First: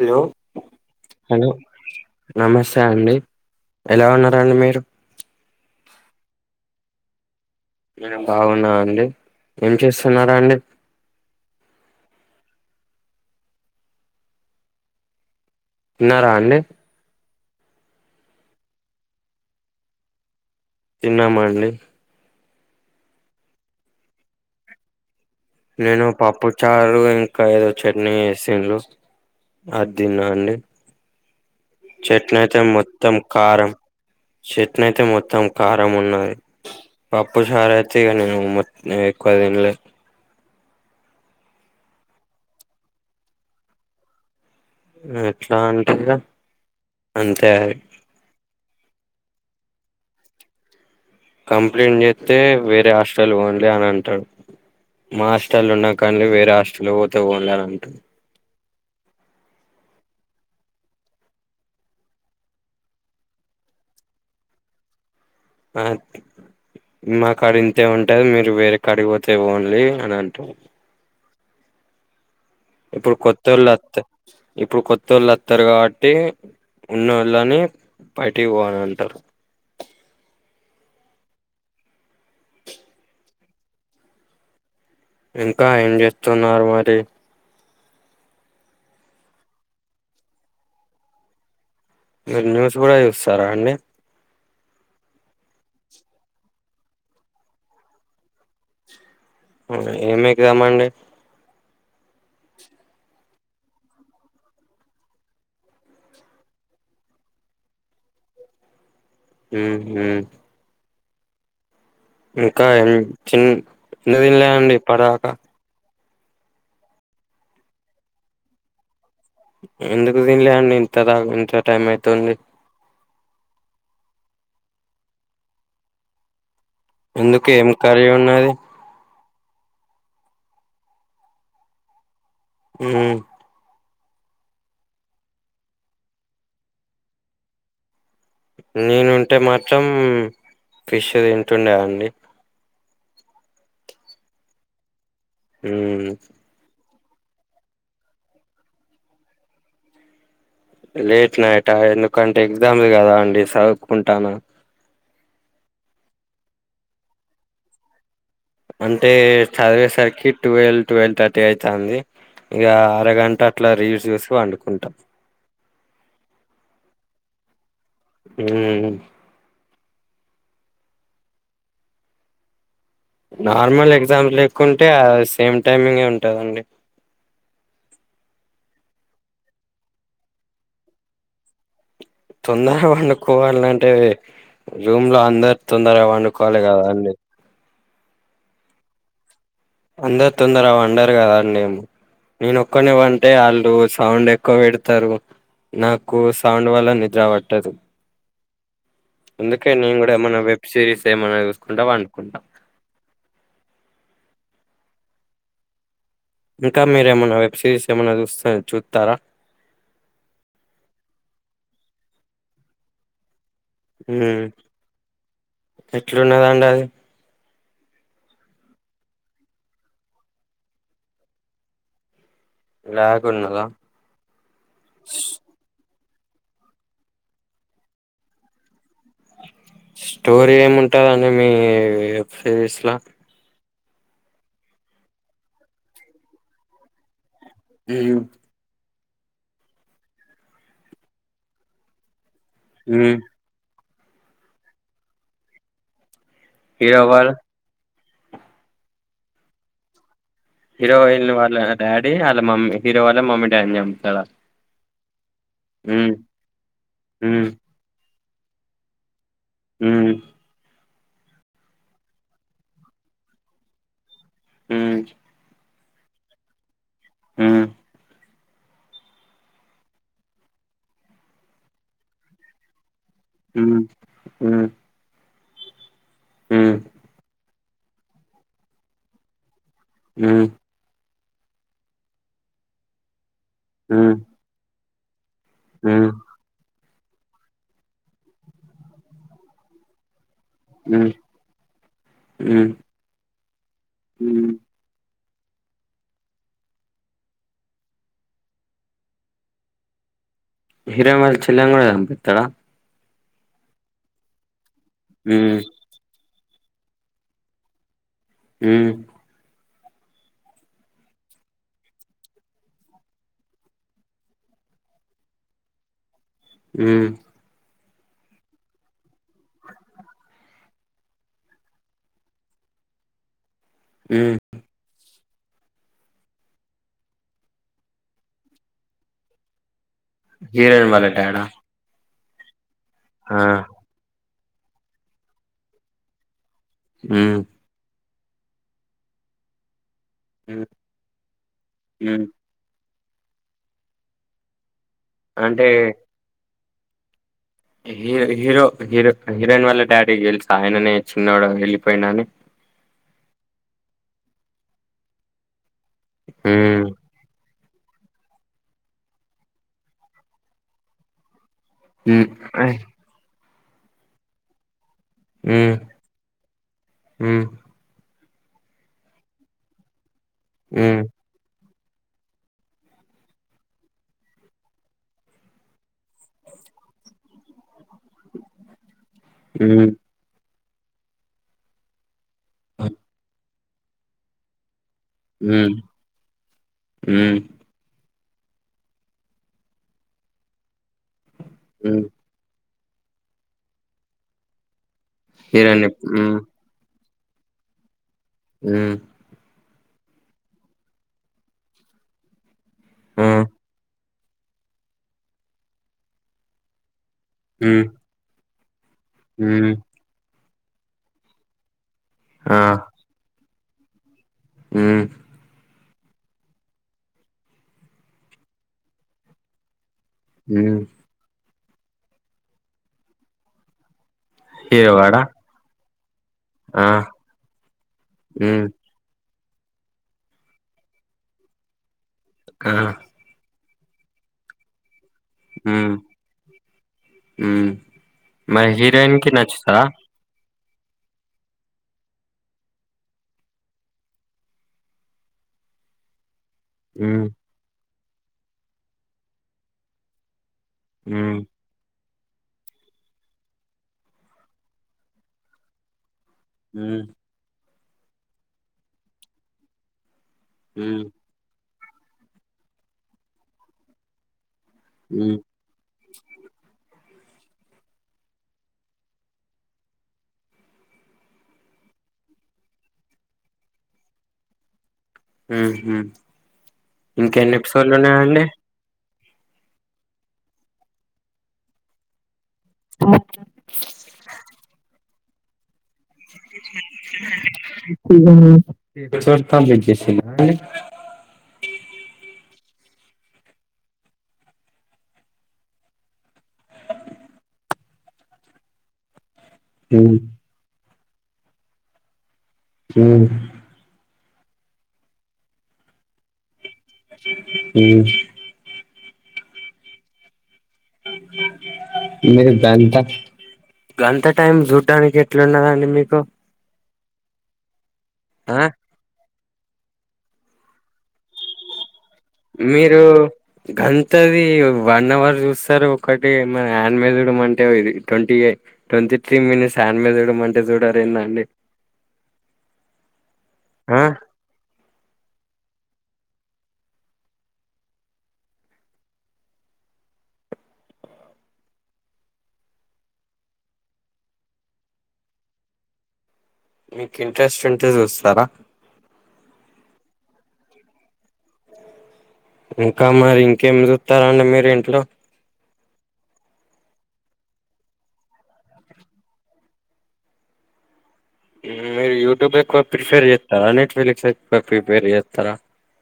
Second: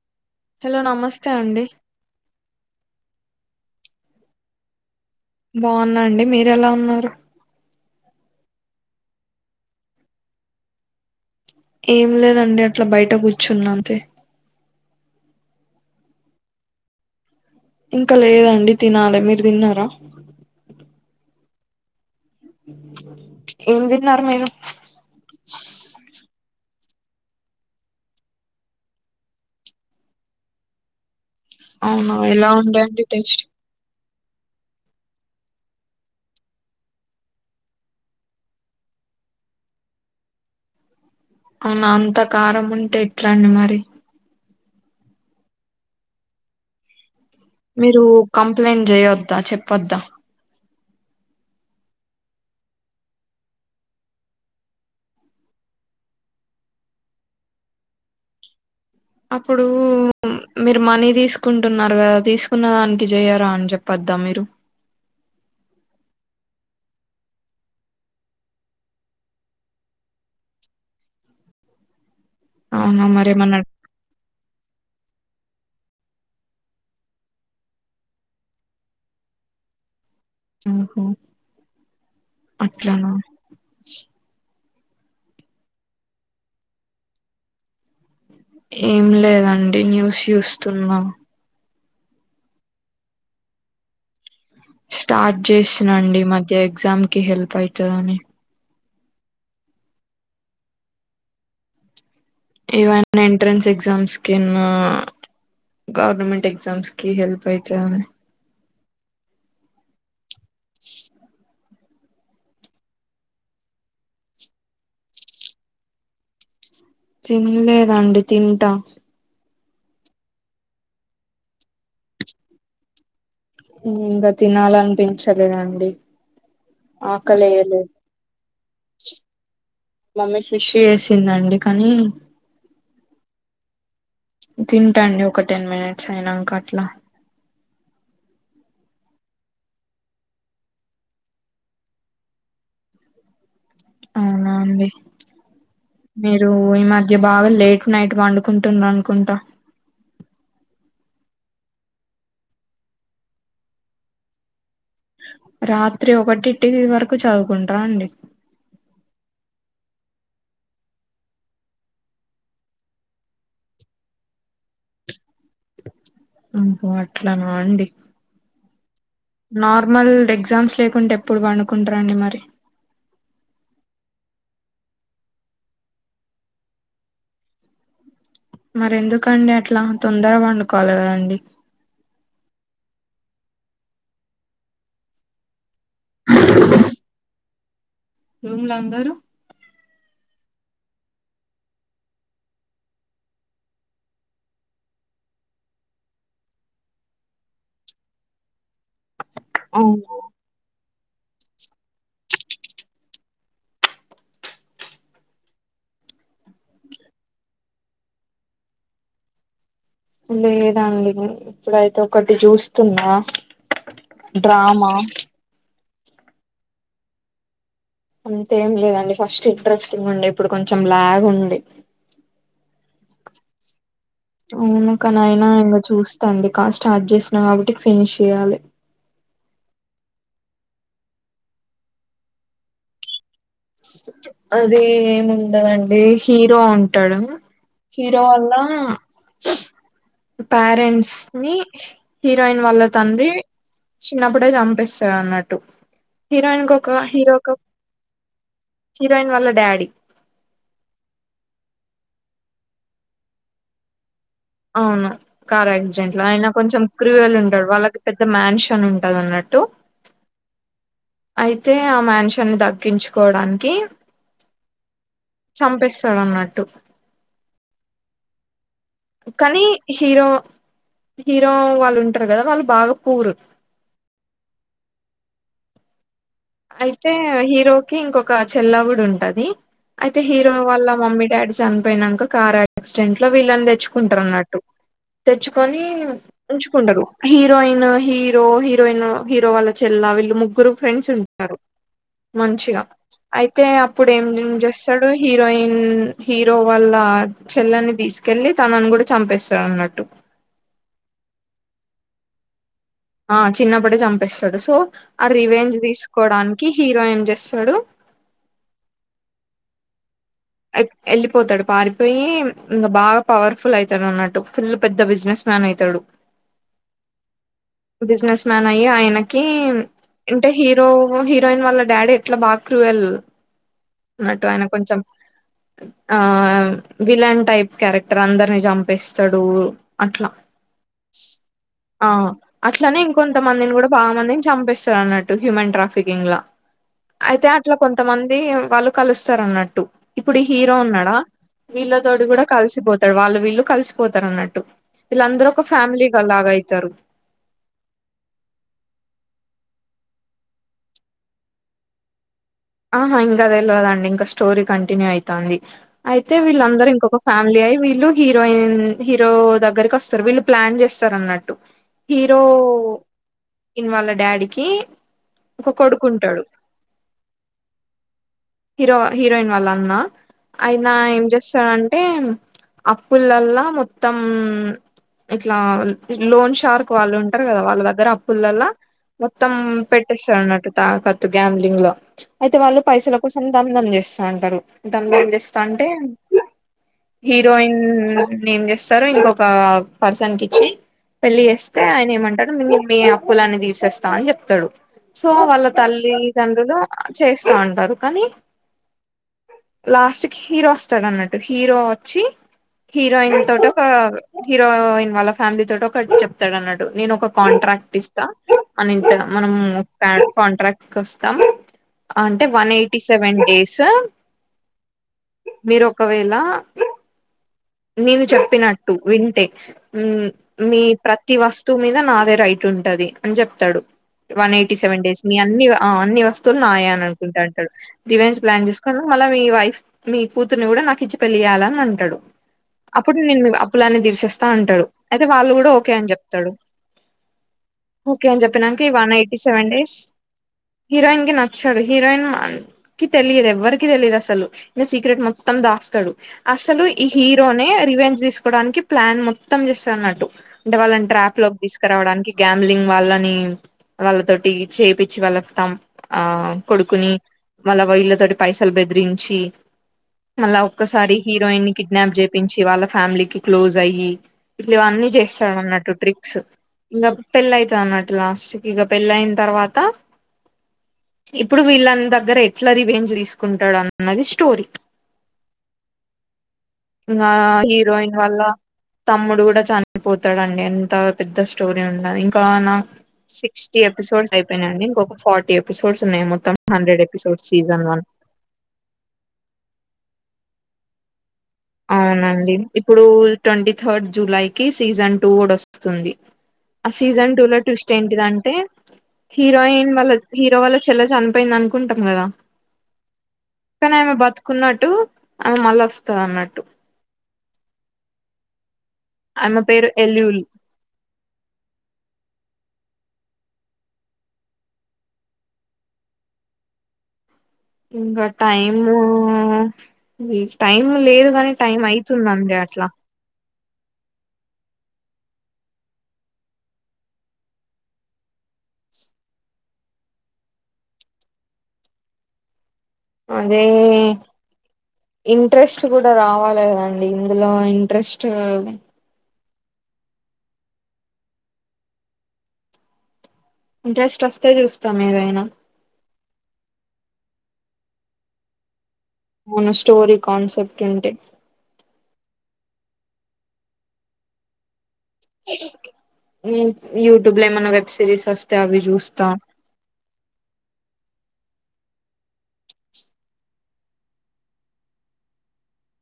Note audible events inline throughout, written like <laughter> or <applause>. Hello hello నమస్తే hello అండి నమస్తే అండి ఎలా ఉన్నారండి మీరు బాగున్నాండి మీరు ఎలా ఉన్నారు నేను బాగున్నా అండి ఏం చేస్తున్నారు అండి ఏం లేదండి అట్లా బయట కూర్చున్న అంతే తిన్నారా అండి ఇంకా లేదండి తినాలి మీరు తిన్నారా తిన్నామండి ఏం తిన్నారు మీరు నేను పప్పు చారు ఇంకా ఏదో చట్నీ చేసిండ్రు అ తిన్నా నండి. అవునా ఎలా చెట్నయితే ఉందండి మొత్తం టేస్ట్ కారం చెట్న అయితే మొత్తం కారం ఉన్నది. పప్పు చార్ అయితే ఇగ నేను మొ ఎక్కువ దినలే అవునా అంత కారం ఉంటే ఎట్లాండి మరి. ఎట్లా అంటు అంతే అది మీరు కంప్లైంట్ చేయొద్దా చెప్పొద్దా. కంప్లీంట్ చేస్తే వేరే హాస్టల్ కి పోన్లే అని అంటాడు. మా హస్టర్లు ఉన్నా కండి. వేరే హస్టల్లోకి పోతే పోనలే అంటాడు. అప్పుడు మీరు మనీ తీసుకుంటున్నారు కదా తీసుకున్న దానికి చేయరాా అని చెప్పొద్దా మీరు ఆ మా కాడ ఇంతే ఉంటది మీరు వేరే కాడికి పోతే పోన్లీ అని అంటాారు. అవునా ఇప్పుడు కొత్త మరేమన్నా వాళ్ళు వత్తే ఇప్పుడు కొత్త వాళ్ళు వస్తారు కాబట్టి. ఉన్న వాళ్ళనే బయటకి పోవ్వాల అంటారు. ఆఓహో అట్లా ఇంకా ఏం చేస్తున్నారు మరి. ఏం లేదండి న్యూస్ చూస్తున్నాం. మీరు న్యూస్ కూడా చూస్తారా అండి. స్టార్ట్ చేసినండి మధ్య ఎగ్జామ్ కి హెల్ప్ అతుందిని. ఏమై ఎగ్జామ్ ఆండీ. ఈవన్ ఎంట్రెన్స్ ఎగ్జామ్స్ కిన్నా. గవర్నమెంట్ ఎగ్జామ్స్ కి హెల్ప్ అయితధని. హు హు <unintelligible> ఇంకా చి చిన్నదిన్లే అండి ఇప్పటిదాకా <unintelligible> తినలేదండి తింటా. ఎందుకు తినిలే అండి ఇంత దా ఇంత టైం అయితేంది. ఇంగా తినాలనిపించలేదండి ఎందుకు ఏం ఆకలియలేదు. కర్రీ ఉన్నది మమ్మీ ఫిష్ చేసిందండి కానీ. ఉ <unintelligible> తింటండి ఒక టెన్ మినిట్స్ అయినాక అట్లా. నేనుంటే మాత్రం ఫిష్ తింటుండే అండి. అవునా అండి. హుం నువు ఈ మధ్య బాగా లేట్ నైట్ పండుకుంటున్నావ్ అనుకుంటా. లేట్ నైట్ఆ ఎందుకంటే ఎగ్జామ్ది కదా అండి చదువుకుంటాను. రాత్రి ఒకటిటి వరకు చదువుకుంటా అండి. అంటే చదివేసరికి ట్వెల్వ్ ట్వెల్వ్ థర్టీ అవుతుంది. ఇక అరగంట అట్లా రీల్స్ చూసి వండుకుంటా. అబ అట్లాన అండి. హ నార్మల్ ఎగ్జామ్స్ లేకుంటే ఎప్పుడు పండుకుంటార అండి మరి. నార్మల్ ఎగ్జామ్స్ లేక్కుంటే సేమ్ టైమింగ్యే ఉంటుదండి. మరి ఎందుకండి అట్లా తొందరగా పండుకోవాలి కదండి. తొందరగా వండుకోవాల అంటే రూమ్ లో అందరు తొందరగా వండుకోవాలి కదాండి. రూమ్ లో అందరుూ. అందరు తొందర పండరు కదాండి నేను ఒక్కన్నే పంటే వాళ్ళు సౌండ్ ఎక్కువ పెడతారు నాకు సౌండ్ వల్ల నిద్ర పట్టదు అందుకే నేను కూడా అవునా ఏమన్నా వెబ్ సిరీస్ ఏమన్నా చూసుకుంటా పనుకుంటా ఇంకా మీరు ఏమన్నా వెబ్ సిరీస్ ఏమన్నా చూస్త చుత్తార లేదండి ఇప్పుడైతే ఒకటి చూస్తున్నా ఉ డ్రామా ఎట్లున్నదండి అది అంతేం లేదండి ఫస్ట్ ఇంట్రెస్టింగ్ ఉండే ఇప్పుడు కొంచెం లాగ్ ఉంది లాగ్ ఉన్నదా అవును కనైనా ఇంకా చూస్తాండి కా స్టార్ట్ చేసిన కాబట్టి ఫినిష్ చెయ్యాలి స్టోరీ ఏముంటదండి మీ వెబ్ సిరీస్ లో అదే ఏముండదండి హీరో ఉంటాడు హీరో వాళ్ల పేరెంట్స్ ని హీరోయిన్ వాళ్ళ తండ్రి చిన్నప్పుడే చంపిస్తాడు అన్నట్టు హీరోయిన్కి ఒక హీరో ఒక హీరోయిన్ వాళ్ళ డాడీ హీరోయిన్ వాళ్ళ డాడీ వాళ్ళ మమ్మీ హీరో వాళ్ళ మమ్మీ డాడీని చంపుతాడ అవును కార్ యాక్సిడెంట్ లో అయిన కొంచెం క్రూరియల్ ఉమ్, ఉంటడు వాళ్ళకి పెద్ద మ్యాన్షన్ ఉంటది అన్నట్టు ఉ అయితే ఆ మ్యాన్షన్ని దగ్గించుకోవడానికి ఉ చంపిస్తాడు అన్నట్టు ఉ కనీ హీరో హీరో వాళ్ళు ఉంటారు కదా వాళ్ళు బాగా పూర్ ఉ ఉ అయితే హీరోకి ఇంకొక చెల్లె గూడ ఉంటది అయితే ఉమ్, హీరో వాళ్ళ మమ్మీ డాడీ చనిపోయినాక కార్ యాక్సిడెంట్ లో వీళ్ళంద ఉమ్, తెచ్చుకుంటారు అన్నట్టు తెచ్చుకొని ఉమ్, ఉంచుకుంటారు హీరోయిన్ హీరో హీరోయిన్ హీరో వాళ్ళ చెల్ వీళ్ళు ముగ్గురు ఫ్రెండ్స్ ఉమ్, ఉన్ టరు ఉమ్, మంచిగా అయితే అప్పుడు ఏం ఉమ్. జస్ అతడు హీరోయిన్ హీరో వాళ్ళ చెల్లని తీసుకెళ్లి తనను కూడా చంపేస్తాడు అన్నట్టు హీరో వాళ్ల చెల్లిని కూడా చంపిత్తాడ ఆ చిన్నప్పుడే చంపిస్తాడు సో ఆ రివెంజ్ తీసుకోవడానికి హీరో ఏం చేస్తాడు ఉ వెళ్ళిపోతాడు పారిపోయి ఇంకా బాగా పవర్ఫుల్ అవుతాడు అన్నట్టు ఫుల్ పెద్ద బిజినెస్ మ్యాన్ అయితాడు ఉ బిజినెస్ మ్యాన్ అయి ఆయనకి అంటే హీరో హీరోయిన్ వాళ్ళ డాడీ ఎట్లా బాగా క్రూయల్ హ్మ్. అన్నట్టు ఆయన కొంచెం ఆ విలన్ టైప్ క్యారెక్టర్ అందరిని చంపిస్తాడు అట్లా హీరోయిన్ వాళ్ళ డాడా? ఆ అట్లనే ఇంకొంత ఆ! మందిని కూడా బాగానే చంపిస్ తడు అన్నట్టు హ్యూమన్ ట్రాఫికింగ్ లా హ్మ్. అయితే ఇట్ల కొంతమంది వాళ్ళు కలుస్తారు అన్నట్టు ఇప్పుడు ఈ హ్మ్. హీరో ఉన్నాడా వీళ్ళతోడు హ్మ్. కూడా కలిసిపోతాడు వాళ్ళు వీళ్ళు కలిసిపోతారు అన్నట్టు వీళ్ళందరూ ఒక అంటే ఫ్యామిలీ గా లాగ అయితారు హీ హీరో హీరో హీరోయిన్ వాళ్ళ డాడీకి తెలుసా ఆయననే చిన్నోడు ఎల్లిపోయిండని ఆహా ఇంకా తెలియదండి ఇంకా స్టోరీ కంటిన్యూ అవుతుంది అయితే హ్మ్. వీళ్ళందరూ ఇంకొక ఫ్యామిలీ అయి వీళ్ళు హీరోయిన్ హీరో దగ్గరికి వస్తారు వీళ్ళు ప్లాన్ చేస్తారు అన్నట్టు హ్మ్. ఆయ్ హీరోయిన్ వాళ్ళ డాడీకి ఒక కొడుకు ఉంటాడు హ హీరో హీరోయిన్ వాళ్ల అన్నా అయిన హ్మ్. ఏం చేస్తారంటే అప్పులల్లా మొత్తం ఇట్లా లోన్ షార్క్ వాళ్ళు ఉంటారు కదా వాళ్ళ దగ్గర అప్పులల్ల మొత్తం హ్మ్. పెట్టేస్తారు అన్నట్టు తాకత్తు గ్యామ్లింగ్ లో అయితే వాళ్ళు పైసలు దమ్ధమ్ చేస్తా అంటారు దమ్ దమ్ చేస్తా హ్మ్. అంటే హ్మ్. హీరోయిన్ ఏం చేస్తారు ఇంకొక పర్సన్ కి ఇచ్చి పెళ్ళి చేస్త అయితే హ్మ్. ఆయన ఏమంటాడు మీ మీ అప్పులన్నీ తీరుసేస్తా అని చెప్తాడు సో వాళ్ళ హీరోయిన్ తల్లి హ్మ్. తండ్రులు చేస్తా అంటారు కానీ అ లాస్ట్ కి హీరో వస్తాడన్నట్టు హీరో వచ్చి ఆ! హీరోయిన్ తోటి ఒక హీరోయిన్ వాళ్ళ ఫ్యామిలీ తోటి ఒకటి చెప్తాడు అన్నట్టు నేను ఒక హ్మ్. కాంట్రాక్ట్ ఇస్తాం అని ఇంత మనం హ్మ్. కాంట్రాక్ట్ కి వస్తాం అంటే ఆ! వన్ ఎయిటీ సెవెన్ డేస్ ఆ మీరు ఒకవేళ నేను చెప్పినట్టు వింటే హ్మ్. మీ ప్రతి వస్తువు మీద నాదే రైట్ ఉంటది అని చెప్తాడు వన్ ఎయిటీ హీరో సెవెన్ వాడా? డేస్ మీ అన్ని అన్ని వస్తువులు ఆ! నాయే అని అనుకుంటా అంటాడు రివేంజ్ ప్లాన్ హ్మ్. చేసి మళ్ళా మీ వైఫ్ మీ కూతుర్ని కూడా నాకు ఇచ్చి పెళ్లియాల అని అంటాడు ఆ అప్పుడు నేను మీ అప్పులన్నీ తీర్సేస్తా అంటాడు అయితే వాళ్ళు కూడా ఓకే హ్మ్. అని చెప్తాడు హ్మ్. ఓకే అని మరి చెప్పినంక ఈ వన్ హీరోయిన్‌కి ఎయిటీ సెవెన్ నచ్చుతదా? డేస్ హీరోయిన్ కి నచ్చాడు హీరోయిన్ కీ తెలియదు ఎవరికి తెలియదు అసలు ఈనె సీక్రెట్ మొత్తం దాస్తాడు అసలు ఈ హ్మ్. హీరోనే రివెంజ్ తీసుకోవడానికి ప్లాన్ మొత్తం చేస్తడు అన్నట్టు అంటే వాళ్ళని ట్రాప్ హ్మ్. లోకి తీసు రావడానికి గ్యామ్లింగ్ వాళ్ళని వాళ్ళతోటి చేపిచ్చి వళస్తాం ఆ హ్మ్. కొడుకుని మళ్ళ వీళ్ళతోటి పైసలు బెదిరించి మళ్ళా హ్మ్. ఒక్కసారి హీరోయిన్ ని కిడ్నాప్ చేపించి వాళ్ళ ఫ్యామిలీకిి క్లోజ్ అయ్యి ఇవన్నీ హ్మ్. చేస్తాడు అన్నట్టు ట్రిక్స్ ఇంక పెళ్ళి అవుతుంది అన్నట్టు లాస్ట్ కి ఇక పెళ్ళి అయిన తర్వాత ఇప్పుడు వీళ్ళని దగ్గర ఎట్ల రివేంజ్ చేసుకుంటాడు అన్నది స్టోరీ ఆహ ఆ హీరోయిన్ వాళ్ళ తమ్ముడు కూడా చనిపోతాడు అండి ఎంత పెద్ద స్టోరీ ఉంది అండి ఇంకా నా సిక్స్టీ ఎపిసోడ్స్ అయిపోయినండి ఇంకొక ఫార్టీ ఎపిసోడ్స్ ఉన్నాయి మొత్తం హండ్రెడ్ ఎపిసోడ్స్ సీజన్ వన్ ఉమ్ ఒక్కసారి కంప్లీట్ చేసిండ్ల అండి అవునండి ఇప్పుడు ట్వంటీ థర్డ్ జూలైకి సీజన్ టూ కూడా వస్తుంది ఆ సీజన్ టూ లో ట్విస్ట్ ఏంటిదంటే హీరోయిన్ ఇ ఉమ్ మల్లన్ హీరో వాళ్ళ చెల్ల చనిపోయింది అనుకుంటాం కదా ఉమ్ పక్కనే ఆమె బతుకున్నట్టు ఆమె మళ్ళ వస్తంది అన్న హ అయమ్మ పేరు ఎల్యూల్ మేరు బేన్ త గంత టైం చూడ్డానికి ఎట్లున్నదండి మీకు? ఇంకా ఆ టైము టైం లేదు కాని టైం అయి మీరు? గంతవి వన్ అవర్ చూస్తారు ఒకటి మన హ్యాండ్ మదడం అంటే ఇది ట్వంటీ ఎ ట్వంటీ త్రీ మిని శాండ్ మీద చూడడం అంటే చూడరు ఏంద అండి అదే ఆ ఇంట్రెస్ట్ కూడా రావాలదండి ఇందులో ఇంట్రెస్ట్ ఇంట్రెస్ట్ వస్తే చూస్తాం ఏదైనా మీకు ఇంట్రెస్ట్ ఉంటే చూస్తారా? మన స్టోరీ కాన్సెప్ట్ ఉంటే ఇంకా మరి ఇంకేం చూత్తారండి మీరు ఇంట్లో? మి యూట్యూబ్ లో ఏమనా వెబ్ సిరీస్ వస్తే అవి చూస్తా మీరు యూట్యూబ్ ఎక్కువ ప్రిపేర్ చేస్తారా, నెట్ఫ్లిక్స్ ఎక్ ప్రిపేర్ చేస్తారా?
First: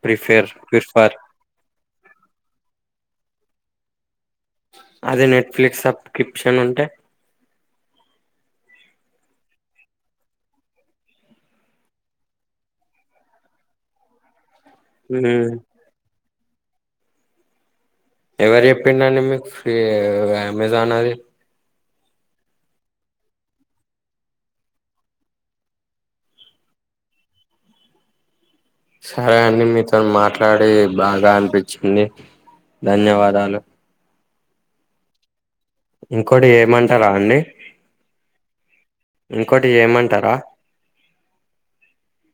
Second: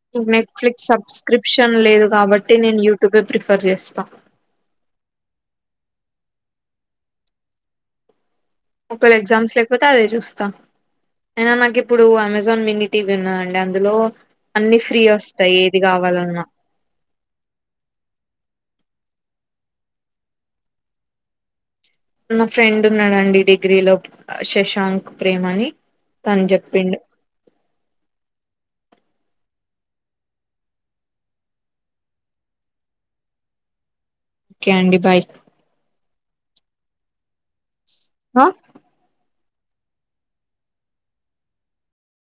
ఫ్ఫ్రిపేర్ ప్ర్రిఫర్ క్రిప్షన్ లేదు కాబట్టి నేను యూట్యూబ్ ప్రిఫర్ చేస్తా అదే నెట్ఫ్లిక్స్ సబ్ క్రిప్షన్ ఉంటే? ఒక ఎగ్జమ్స్ లేకపోతే అదే చూస్తాం అయినా నాకు ఇప్పుడు అమెజాన్ మినీ టీవీ ఉన్నాండి అందులో అన్ని ఫ్రీ మ్మ్. వస్తాయి ఏది కావాలన్నా ఎవరు చెప్పిండ అండి మీకు ఫ్రీ అమెజాన్ అది? నా ఫ్రెండ్ ఉన్నాడండి డిగ్రీ లో శశాంక్ ప్రేమ అని తను చెప్పిండు. సరే అండి మీతో మాట్లాడి బాగా అనిపించింది ధన్యవాదాలు కేండి బాయ్ ఇంకోటి ఏమంటారా అండి? హ ఇంకోటి ఏమంటారా?